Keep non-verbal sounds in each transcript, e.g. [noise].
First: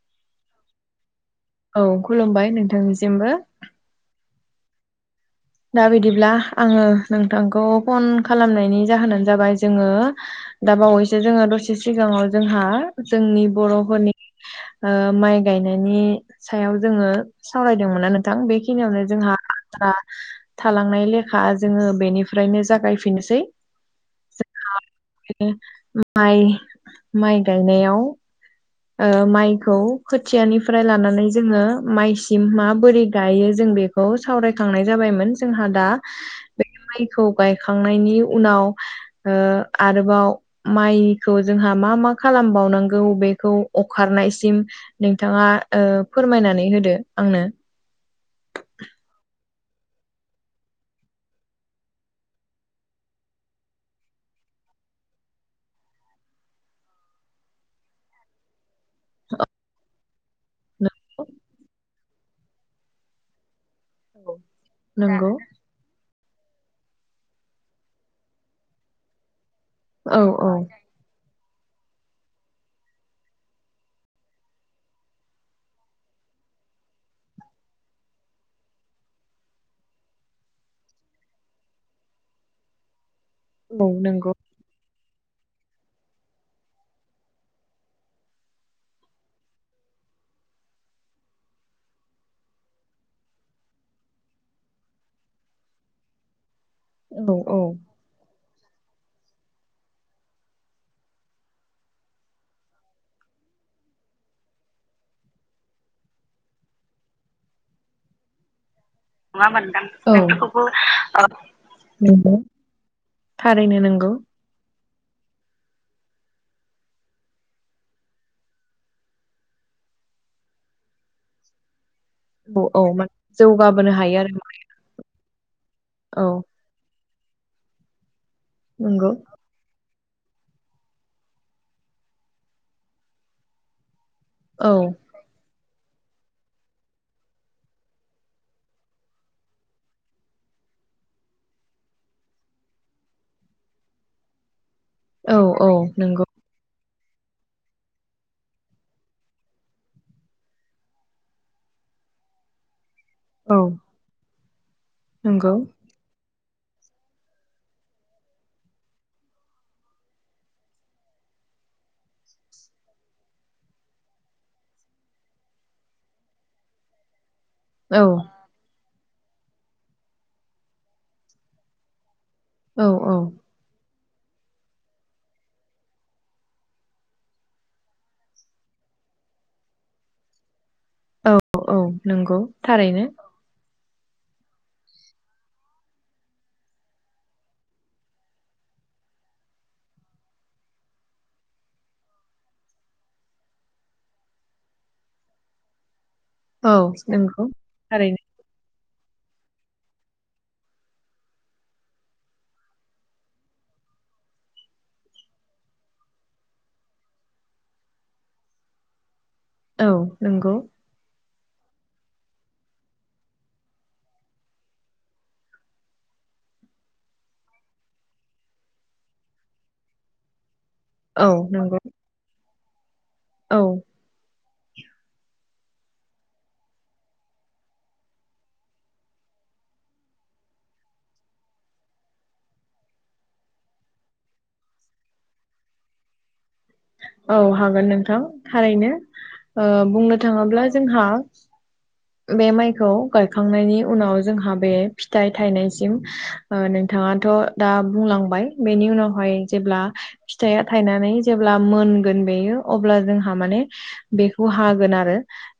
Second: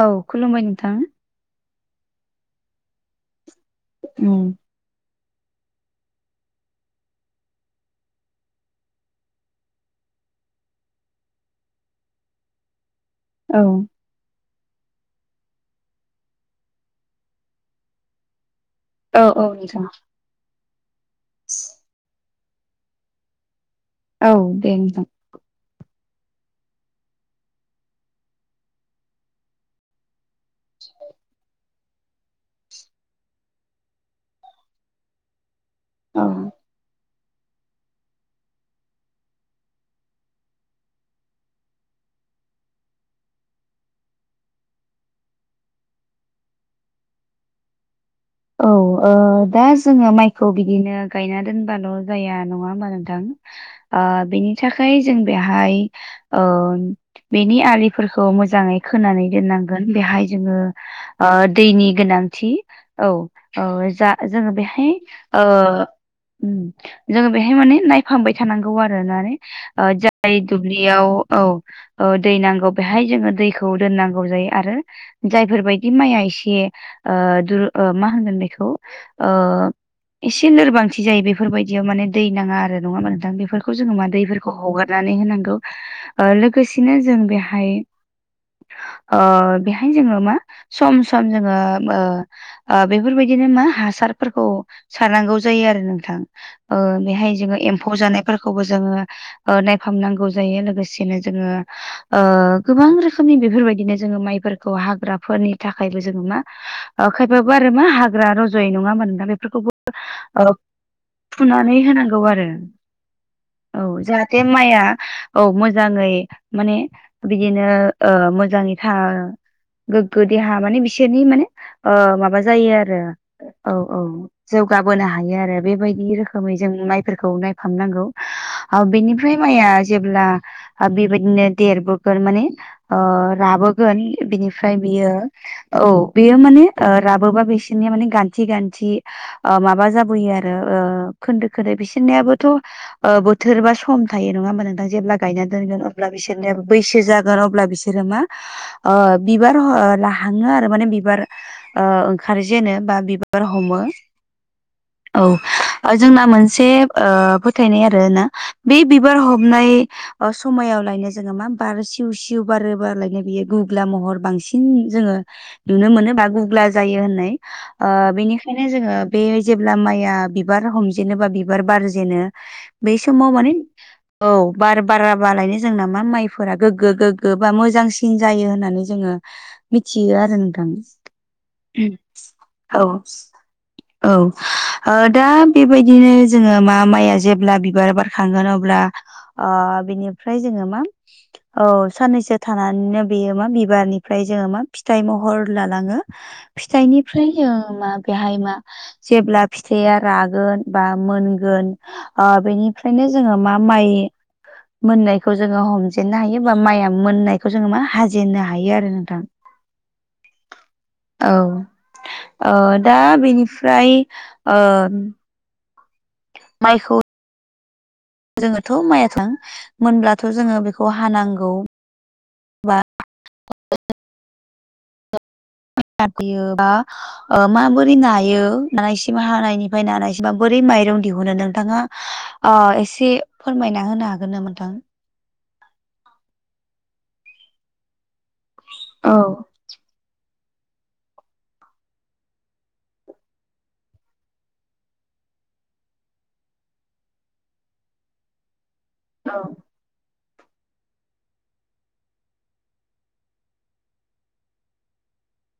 औ खुलुमबाय नोंथां औ खुलुमबाय नोंथांनि सिमबो ओम दा बिदिब्ला आङो नोंथांखौ फन खालामनायनि जाहोनानो जाबाय जोङो दा बावैसो जोङो दसे सिगाङाव जोंहा जोंनि औ बर'फोरनि माइ गायनायनि सायाव जोङो सावरायदोंमोना नों थां बेखिनियावनो औ जोंहा औ नोंथां थालांनाय लेखा जोङो बेनिफ्रायनो जागायफिननोसै औ दे नोंथां बे माइ माइ गायनायाव माइखौ खोथियानिफ्राय लानानै जोङो माइसिम माबोरै गायो जों बेखौ खौ सावरायखांनाय जाबायमोन जोंहा दा औ बे खौ गायखांनायनि उनाव आरोबाव माइखौ जोंहा मा मा खालामबावनांगौ बे खौ अखारनायसिम नोंथाङा फोरमायनानै होदो आंनो औ दा जोङो माइखौ बिदिनो गायना दोनबाल' जाया नङा होमबा नोंथां बेनि थाखाय जों बेहाय बेनि आलिफोरखौ मोजाङै खोनानै दोननांगोन बेहाय जोङो दैनि गोनांथि औ-औ जा जोङो बेहाय नंगौ उम जोङो बेहाय माने नायफांबाय थानांगौ आरोना नानै ओ औ जाय औ दुब्लियाव औ दै नांगौ बेहाय जोङो दैखौ दोननांगौ जायो आरो जायफोरबायदि माइया एसे दुरु मा होनगोन बेखौ एसे लोरबांथि जायो बेफोरबायदियाव माने दै नाङा आरो नङामोन नोंथां बेफोरखौ औ जोङो मा नंगौ दैफोरखौ खौ हगारनानै होनांगौ लोगोसेनो जों बेहाय बेहाय जोङो मा सम सम जोङो आ बेफोरबायदिनो मा हासारफोरखौ सारनांगौ जायो आरो नोंथां ओ बेहाय औ औ जोङो एम्फौ जानाय फोरखौबो जोङो नायफामनांगौ जायो लोगोसेनो जोङो गोबां रोखोमनि बेफोरबायदिनो जोङो माइफोरखौ हाग्राफोरनि थाखायबो जोङो मा खायफाबा आरो मा हाग्रा रज'यै नङा ओमबा नो थां नङा होमबा नोंथां बेफोरखौबो बेफोरखौबो ओ फुनानै होनांगौ नंगौ आरो थारैनो नोंगौ बे माइआ औ मोजाङै माने बिदिनो मोजाङै थ गोग्गो देहा माने बिसोरनि माने माबा औ जायो औ आरो माने औ जौगाबोनो हायो औ आरो जौगाबोनो हायो आरो बेबायदि औ रोखोमै जों नायफोरखौ नायफामनांगौ नंगौ बेनिफ्राय मया जेब्ला बेबायदिनो देरबोगोन माने राबो औ बिनिफ्राय बियो औ बेयो माने ओ राबोबा बिसोरनिया माने गान्थि गान्थि ओ माबा जाबोयो आरो खोन्दो खोन्दो बिसोरनियाबोथ' बोथोर बा सम थायो नङा होमबा नोंथां जेब्ला औ गायना औ दोनगोन अब्ला नंगौ बिसोर बैसो जागोन अब्ला बिसोरो मा बिबार लाहाङो आरो माने बिबार ओंखार जेनो बा बिबार औ हमो नंगौ औ जोंना मोनसे फोथायनाय आरो ना बे बिबार हमनाय अ समायावलायनो जोङो मा बार सिउ सिउ बारोबारलायनो बियो गुग्ला महर बांसिन जोङो नुनो मोनो बा गुबुब्ला जायो होननाय औ बेनिखायनो ओंखायनो जोङो बे जेब्ला माइआ बिबार हमजेनो बा बिबार बारजेनो औ बेै औ समाव माने औ बार बाराबालायनो जोंना मा माइफोरा गोग्गो गोगो बा मोजांसिन जायो होननानै जोङो मिथियो आरो नोंथां औ औ नंगौ औ थारैनो औ दा बेबायदिनो जोङो मा माइया जेब्ला बिबार बारखांगोन अब्ला बिनिफ्राय जोङो मा औ साननैसो थानानैनो बेयो मा बिबारनिफ्राय जोङो मा फिथाइ महर लालाङो [inaudible] फिथाइनिफ्राय नंगौ ज मा थारैनो बेहाय मा जेब्ला फिथाइया रागोन बा मोनगोन बेनिफ्रायनो जोङो मा माइ मोननायखौ जोङो हमजेननो हायो बा माइया मोननायखौ जोङो मा हाजेननो हायो आरो नोंथां औ नंगौ औ दा बेनिफ्राय माइखौ जोङोथ' माइया थां मोनब्लाथ' जोङो बेखौ औ हानांगौ नंगौ औ गाब बा माबोरै नायो नानायसिम हानायनिफ्राय नानायसिमा बोरै माइरं दिहुनो नोंथाङा एसे फोरमायना होनो हागोन न मोनथां औ हागोन नोंथां थारैनो औ बुंनो थाङोब्ला जोंहा बे माइखौ गायखांनायनि उनाव जोंहा बे फिथाइ थायनायसिम नोंथाङाथ' दा बुंलांबाय बेनि उनावहाय औ जेब्ला फिथाइया थायनानै जेब्ला मोनगोन बेयो अब्ला जोंहा माने बेखौ हागोन आरो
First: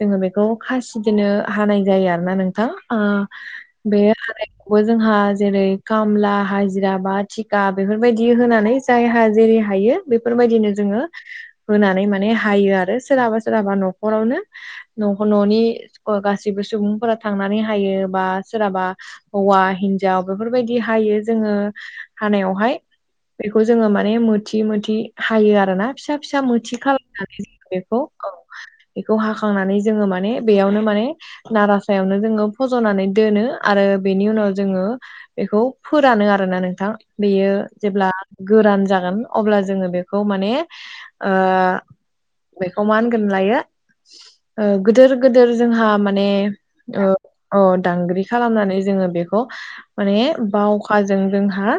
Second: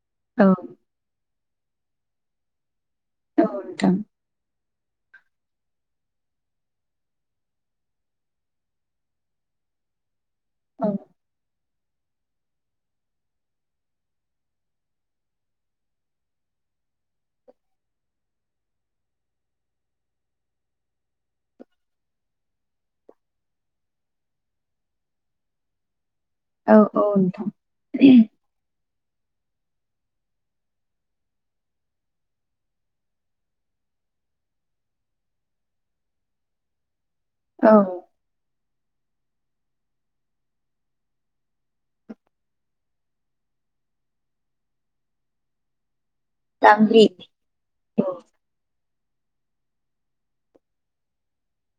जोङो बेखौ औ खासिदिनो हानाय जायो आरो ना नोंथां नोंथां बे हानाय बो जोंहा जेरै खामला हाजिरा बा थिखा बेफोरबायदि होनानै जायहा जेरै हायो बेफोरबायदिनो जोङो होनानै माने हायो आरो सोरहाबा सोरहाबा न'खरावनो न' न'नि गासिबो सुबुंफोरा थांनानै हायो बा सोरहाबा हौवा हिन्जाव बेफोरबायदि हायो जोङो हानायावहाय बेखौ जोङो माने मोथि मोथि हायो आरो ना फिसा फिसा मोथि औ औ खालामनानै ज नोंथां बेखौ औ बेखौ हाखांनानै जोङो माने बेयावनो माने नार सायावनो जोङो फज'नानै दोनो आरो बेनि उनाव जोङो बेखौ फोरानो आरोना नोंथां बेयो औ जेब्ला गोरान जागोन अब्ला जोङो बेखौ माने बेखौ मा होनगोन लायो गिदोर गिदोर जोंहा माने दांग्रि ओ अ औ दांग्रि खालामनानै जोङो बेखौ माने बावखाजों जोंहा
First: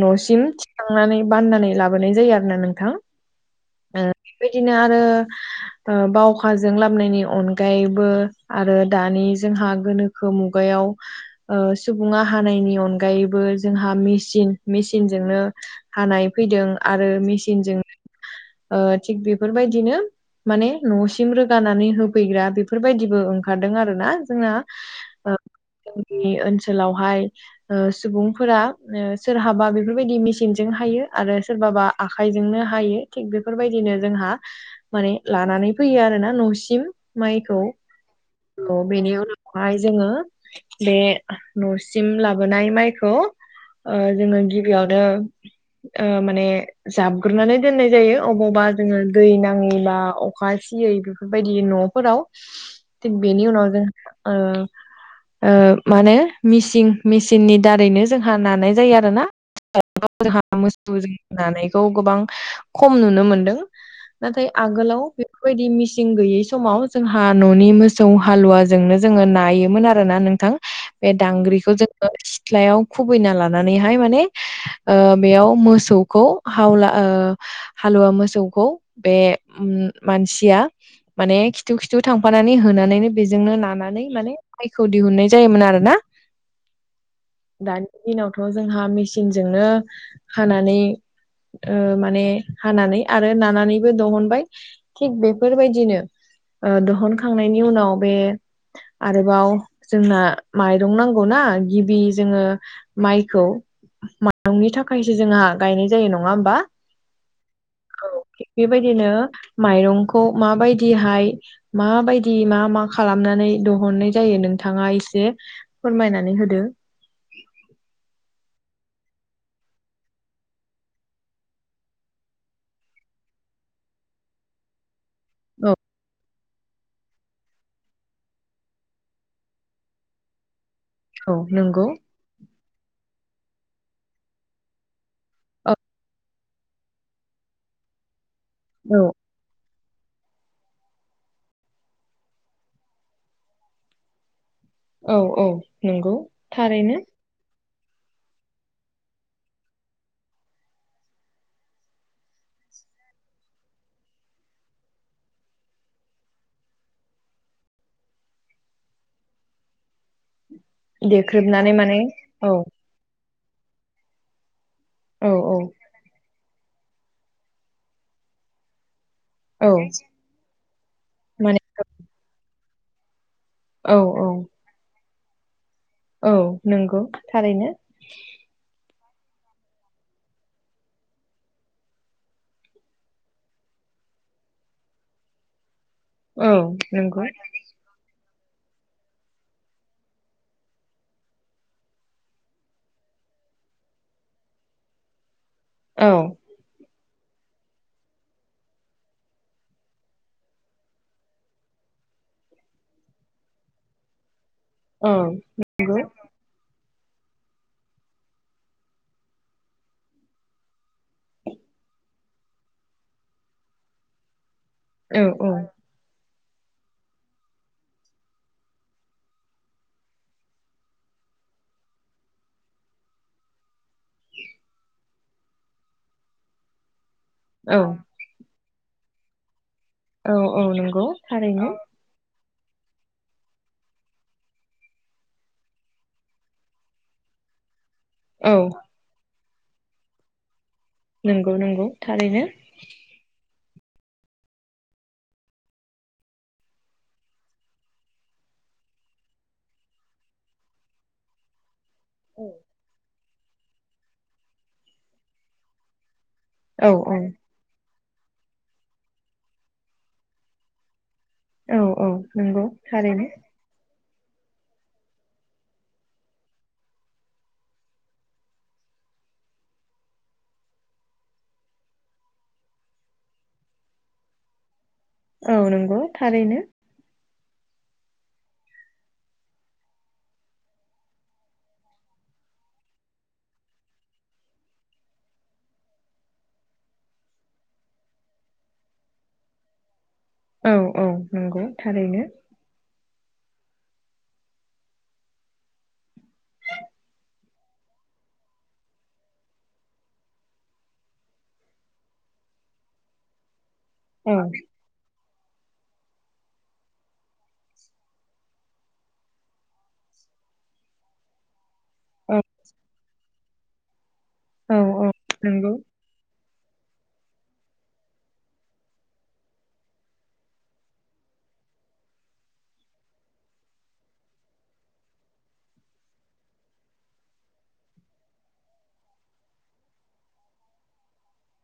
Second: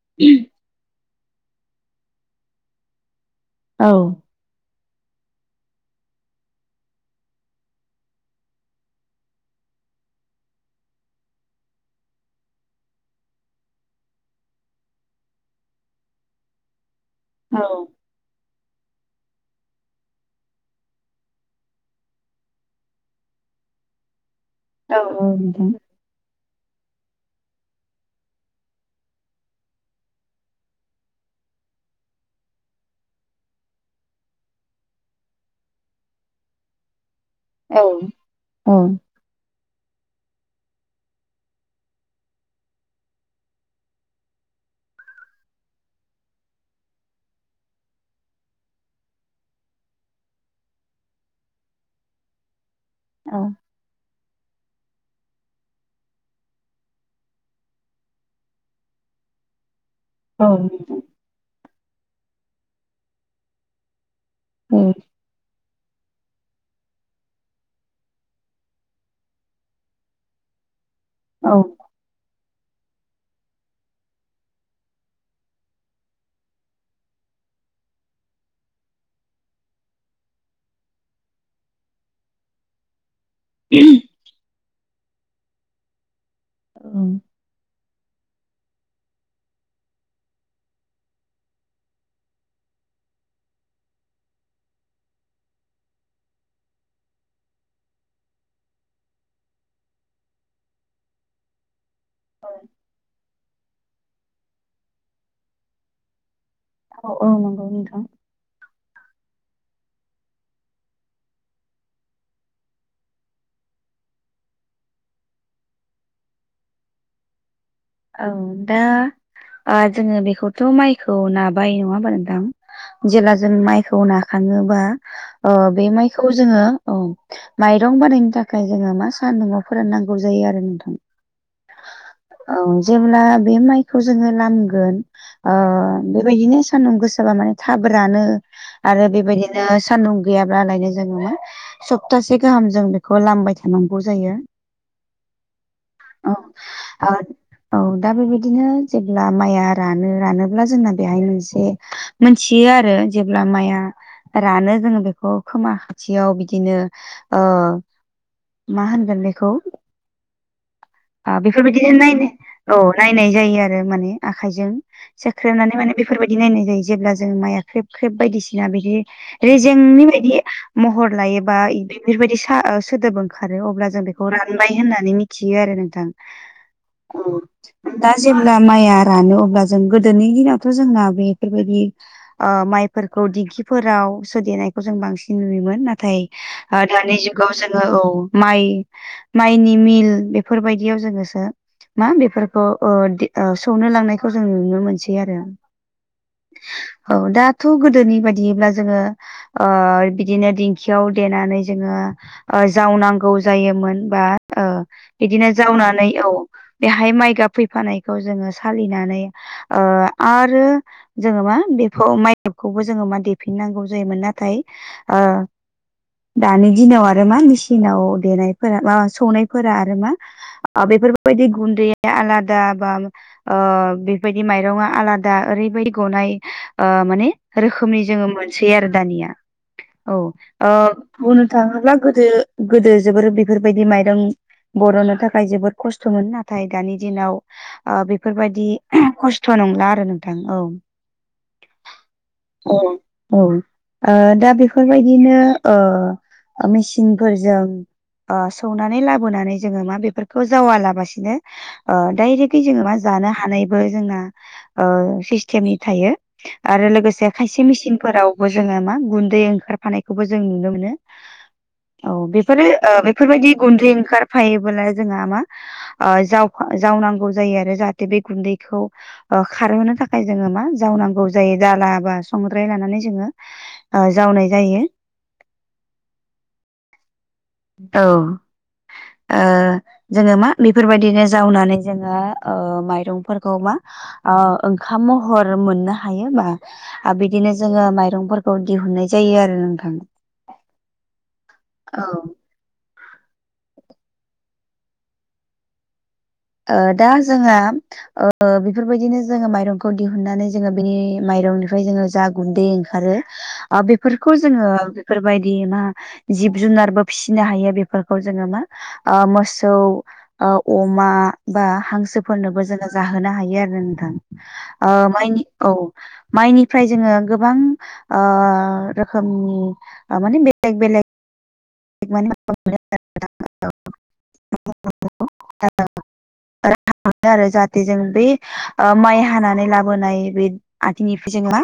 न'सिम थिखांनानै बाननानै लाबोनाय जायो आरो ना नोंथां औ बेबायदिनो आरो बावखाजों लाबोनायनि अनग आगायैबो आरो दानि जोंहा गोनोखो मुगायाव सुबुङा हानायनि अनगायैबो जोंहा मेसिन मेसिनजोंनो हानाय फैदों आरो मेसिन औ जोंनो ओ थिक बेफोरबायदिनो माने नसिम लोंखांनानै होफै फैग्रा बेफोरबायदिबो ओंखारदों आरो ना जोंना औ औ ओ नोंथां जोंनि ओनसोलावहाय ओ सुबुंफोरा सोरहाबा बेफोरबायदि मेसिनजों हायो आरो सोरबाबा आखाइजोंनो हायो थिग बेफोरबायदिनो जोंहा माने लानानै फैयो आरोना न'सिम माइखौ औ औ न' बेनि उनाव हाय जोङो बे न'सिम लाबोनाय माइखौ ओ जोङो गिबियावनो माने ओ जाबग्रोनानै दोननाय जायो अबावबा जोङो दै नाङै बा अखा सियै बेफोरबायदि न' फोराव थिग बेनि उनाव जों ओ ओ माने मिसिन मिसिननि दारैनो जोंहा नानाय जायो आरो ना जोंहा औ मोसौ नोंथां दानायखौ [unintelligible] गोबां खम नुनो मोनदों नाथाय औ आगोलाव बेफोरबायदि मिसिन गैयै समाव जोंहा न'नि मोसौ हालुवाजोंनो जोङो नायोमोन आरो ना नोंथां बे औ दांग्रिखौ जोङो [unintelligible] सिथ्लायाव खुबैना लानानैहाय माने ओ बेयाव मोसौखौ हावला ओ हालुवा मोसौखौ बे उम मानसिया माने खिथु खिथु थांफानानै होनानैनो बेजोंनो लानानै माने मायखौ दिहुननाय जायोमोन आरो ना ओं दानि दिनावथ' जोंहा मेचिनजोंनो हानानै ओ माने हानानै आरो नानानैबो दिहुनबाय थिग बेफोरबायदिनो ओ दोहुनखांनायनि उनाव बे आरोबाव जोंना माइरं नांगौना गिबि जोङो माइखौ माइरंनि थाखायसो जोंहा गायनाय जायो नङा होमबा औ औ नंगौ नोंथां थिग बेबायदिनो माइरंखौ माबायदिहाय माबायदि मा मा खालामनानै दहुननाय जायो नोंथाङा एसे फोरमायनानै होदो औ दा जोङो बेखौथ' माइखौ नाबाय नङा होमबा नोंथां जेला जों माइखौ नाखाङोबा ओ औ बे माइखौ खौ जोङो औ माइरं बानायनो थाखाय जोङो मा सानदुङाव फोराननांगौ जायो आरो नोंथां औ नंगौ औ जेब्ला बे माइखौ जोङो लामगोन ओ औ बेबायदिनो सान्दुं गोसाबा माने थाब रानो औ आरो बेबायदि बिदिनो सान्दुं गैयाब्लालायनो जोङो मा सप्तासे गाहाम जों बेखौ लामबाय थानांगौ जायो औ औ नंगौ औ थारैनो ओ औ दा बेबायदिनो जेब्ला माइया रानो रानोब्ला जोंना बेहाय मोनसे मोनथियो आरो जेब्ला माइआ रानो जोङो बेखौ खोमा खाथियाव बिदिनो ओ मा होनगोन बेखौ देख्रुबनानै बेफोरबायदिनो माने नाय औ नायनाय जायो आरो माने आखायजों औ औ सेख्रेबनानै माने बे फोरबायदि नायनाय जायो जेब्ला जों माइआ ख्रेब ख्रेब बायदिसिना बिदि औ रेजेंनि बायदि महर लायोबा माने बेफोरबायदि सा सोदोब ओंखारो अब्ला औ जों बेखौ औ रान बाय होननानै मिथियो आरो नोंथां औ नंगौ थारैनो औ दा जेब्ला माइया रानो अब्ला जों गोदोनि दिनावथ' जोंना बेफोरबायदि अ माइफोरखौ दिगिफोराव सोदेनायखौ जों बांसिन नुयोमोन ना थाय औ आ दानि नंगौ जुगाव जोङो औ माइ माइनि मिल बेफोरबायदियाव जोङोसो मा बेफोरखौ सौनो लांनायखौ जों नुनो मोनसै आरो औ औ दाथ' गोदोनि बायदियैब्ला जोङो बिदिनो दिंखियाव देनानै जोङो जावनांगौ जायोमोन बा औ बिदिनो नंगौ जावनानै औ बेहाय माइगाब फैफानायखौ जोङो सालिनानै आरो जोङो मा बेखौ माइखौबो जोङो मा देफिननांगौ जायोमोन नाथाय औ औ दानि दिनाव आरो मा मेसिनाव देनायफोरा माबा सौनायफोरा आरो मा बेफोरबायदि गुन्दैया आलादा बा ओ बेफोरबायदि माइरंआ आलादा ओरैबायदि गनाय माने औ रोखोमनि जोङो मोनसै आरो दानिया औ बुंनो थाङोब्ला गोदो गोदो जोबोर बेफोरबायदि माइरं बर'नो थाखाय जोबोद खस्थ'मोन नाथाय दानि दिनाव औ बेफोरबायदि खस्थ' नंला आरो नोंथां औ नंगौ नंगौ थारैनो औ औ दा बेफोरबायदिनो मेसिनफोरजों सौनानै लाबोनानै जोङो मा बेफोरखौ जावालाबासिनो ओ दाइरेकयै जोङो मा जानो हानाय बो जोंना ओ सिसथेमनि थायो आरो औ लोगोसे खायसे से मिसिनफोरावबो जोङो मा गुन्दै ओंखारफानायखौबो जों नुनो मोनो औ बेफोरो ओ बेफोरबायदि गुन्दै ओंखारफायोबोला जोंहा मा ओ जावफा जावनांगौ जायो आरो जाहाथे बे गुन्दैखौ अ खारहोनो थाखाय जोङो मा जावनांगौ जायो दाला बा संद्राय लानानै जोङो ओ जावनाय जायो औ नंगौ थारैनो औ आ जोङो मा बेफोरबायदिनो जावनानै जोङो माइरंफोरखौ मा ओंखाम महर मोननो हायोबा आरो बिदिनो जोङो माइरंफोरखौ दिहुननाय जायो आरो नोंथां औ औ नंगौ औ थारैनो ओ दा जोहा ओ बेफोरबायदिनो जोङो माइरंखौ दिहुनन्नानै जोङो बिनि माइरंनिफ्राय जोङो जा गुन्दै ओंखारो आ बेफोरखौ औ जोङो फोरबायदि मा जिब जुनारबो फिसिनो हायो बेफोरखौ जोङो मा ओ मोसौ ओ अमा बा औ हांसोफोरनोबो जोङो जाहोनो हायो आरो नोंथां औ ओ औ माइनि औ नंगौ माइनिफ्राय जोङो गोबां ओ रोखोमनि ओ माने बेलेग बेलेग [unintelligible] राहा मोनो आरो जाहाथे जों बै ओ माइ हानानै लाबोनाय बै आथिंनिफ्राय जों मा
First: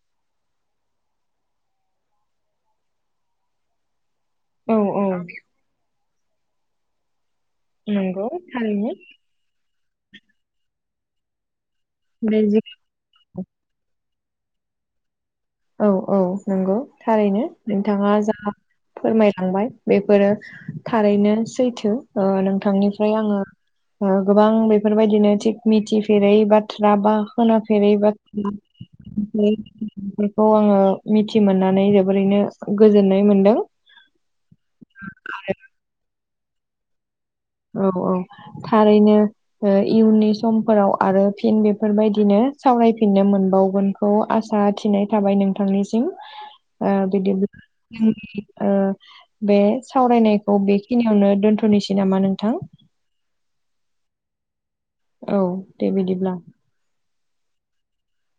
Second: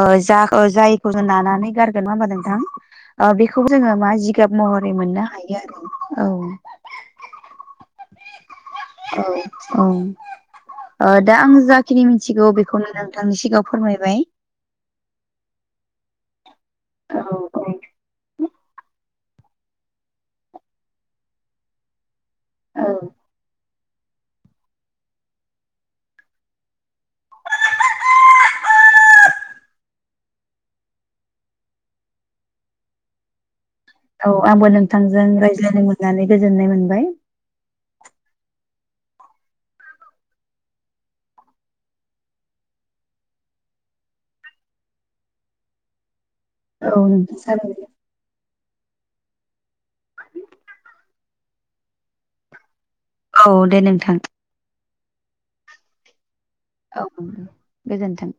ओ जा जायखौ जों नानानै गारगोन नङा होमबा नोंथां ओ बेखौ जोङो मा जिगाब औ महरै औ मोननो हायो आरो औ नंगौ थारैनो औ औ ओ दा आं जाखिनि बे मिथिगौ जि बेखौ नो थांनि सिगाङाव फोरमायबाय औ औ नोंगौ औ थारैनो नोंथाङा जा फोरमायलांबाय बेफोरो थारैनो सैथो ओ औ नोंथांनिफ्राय आङो ओ गोबां बेफोरबायदिनो थिग मिथिफेरै बाथ्रा बा खोनाफेरै बाथ [inaudible] फोरखौ आङो मिथि मोननानै जोबोरैनो गोजोननाय मोनदों औ आंबो नोंथांजों रायज्लायनो मोननानै गोजोननाय मोनबाय औ औ थारैनो ओ इयुननि समफोराव आरो फिन बेफोरबायदिनो सावरायफिननो मोनबावगोन खौ आसा थिनाय थाबाय नोंथांनिसिम ओ औ नोंथां बिदिब्ला [inaudible] ओ बे सावरायनायखौ बेखिनियावनो दोनथ'नोसै नामा नोंथां? औ दे नोंथां। औ दे बिदिब्ला औ गोजोन्थों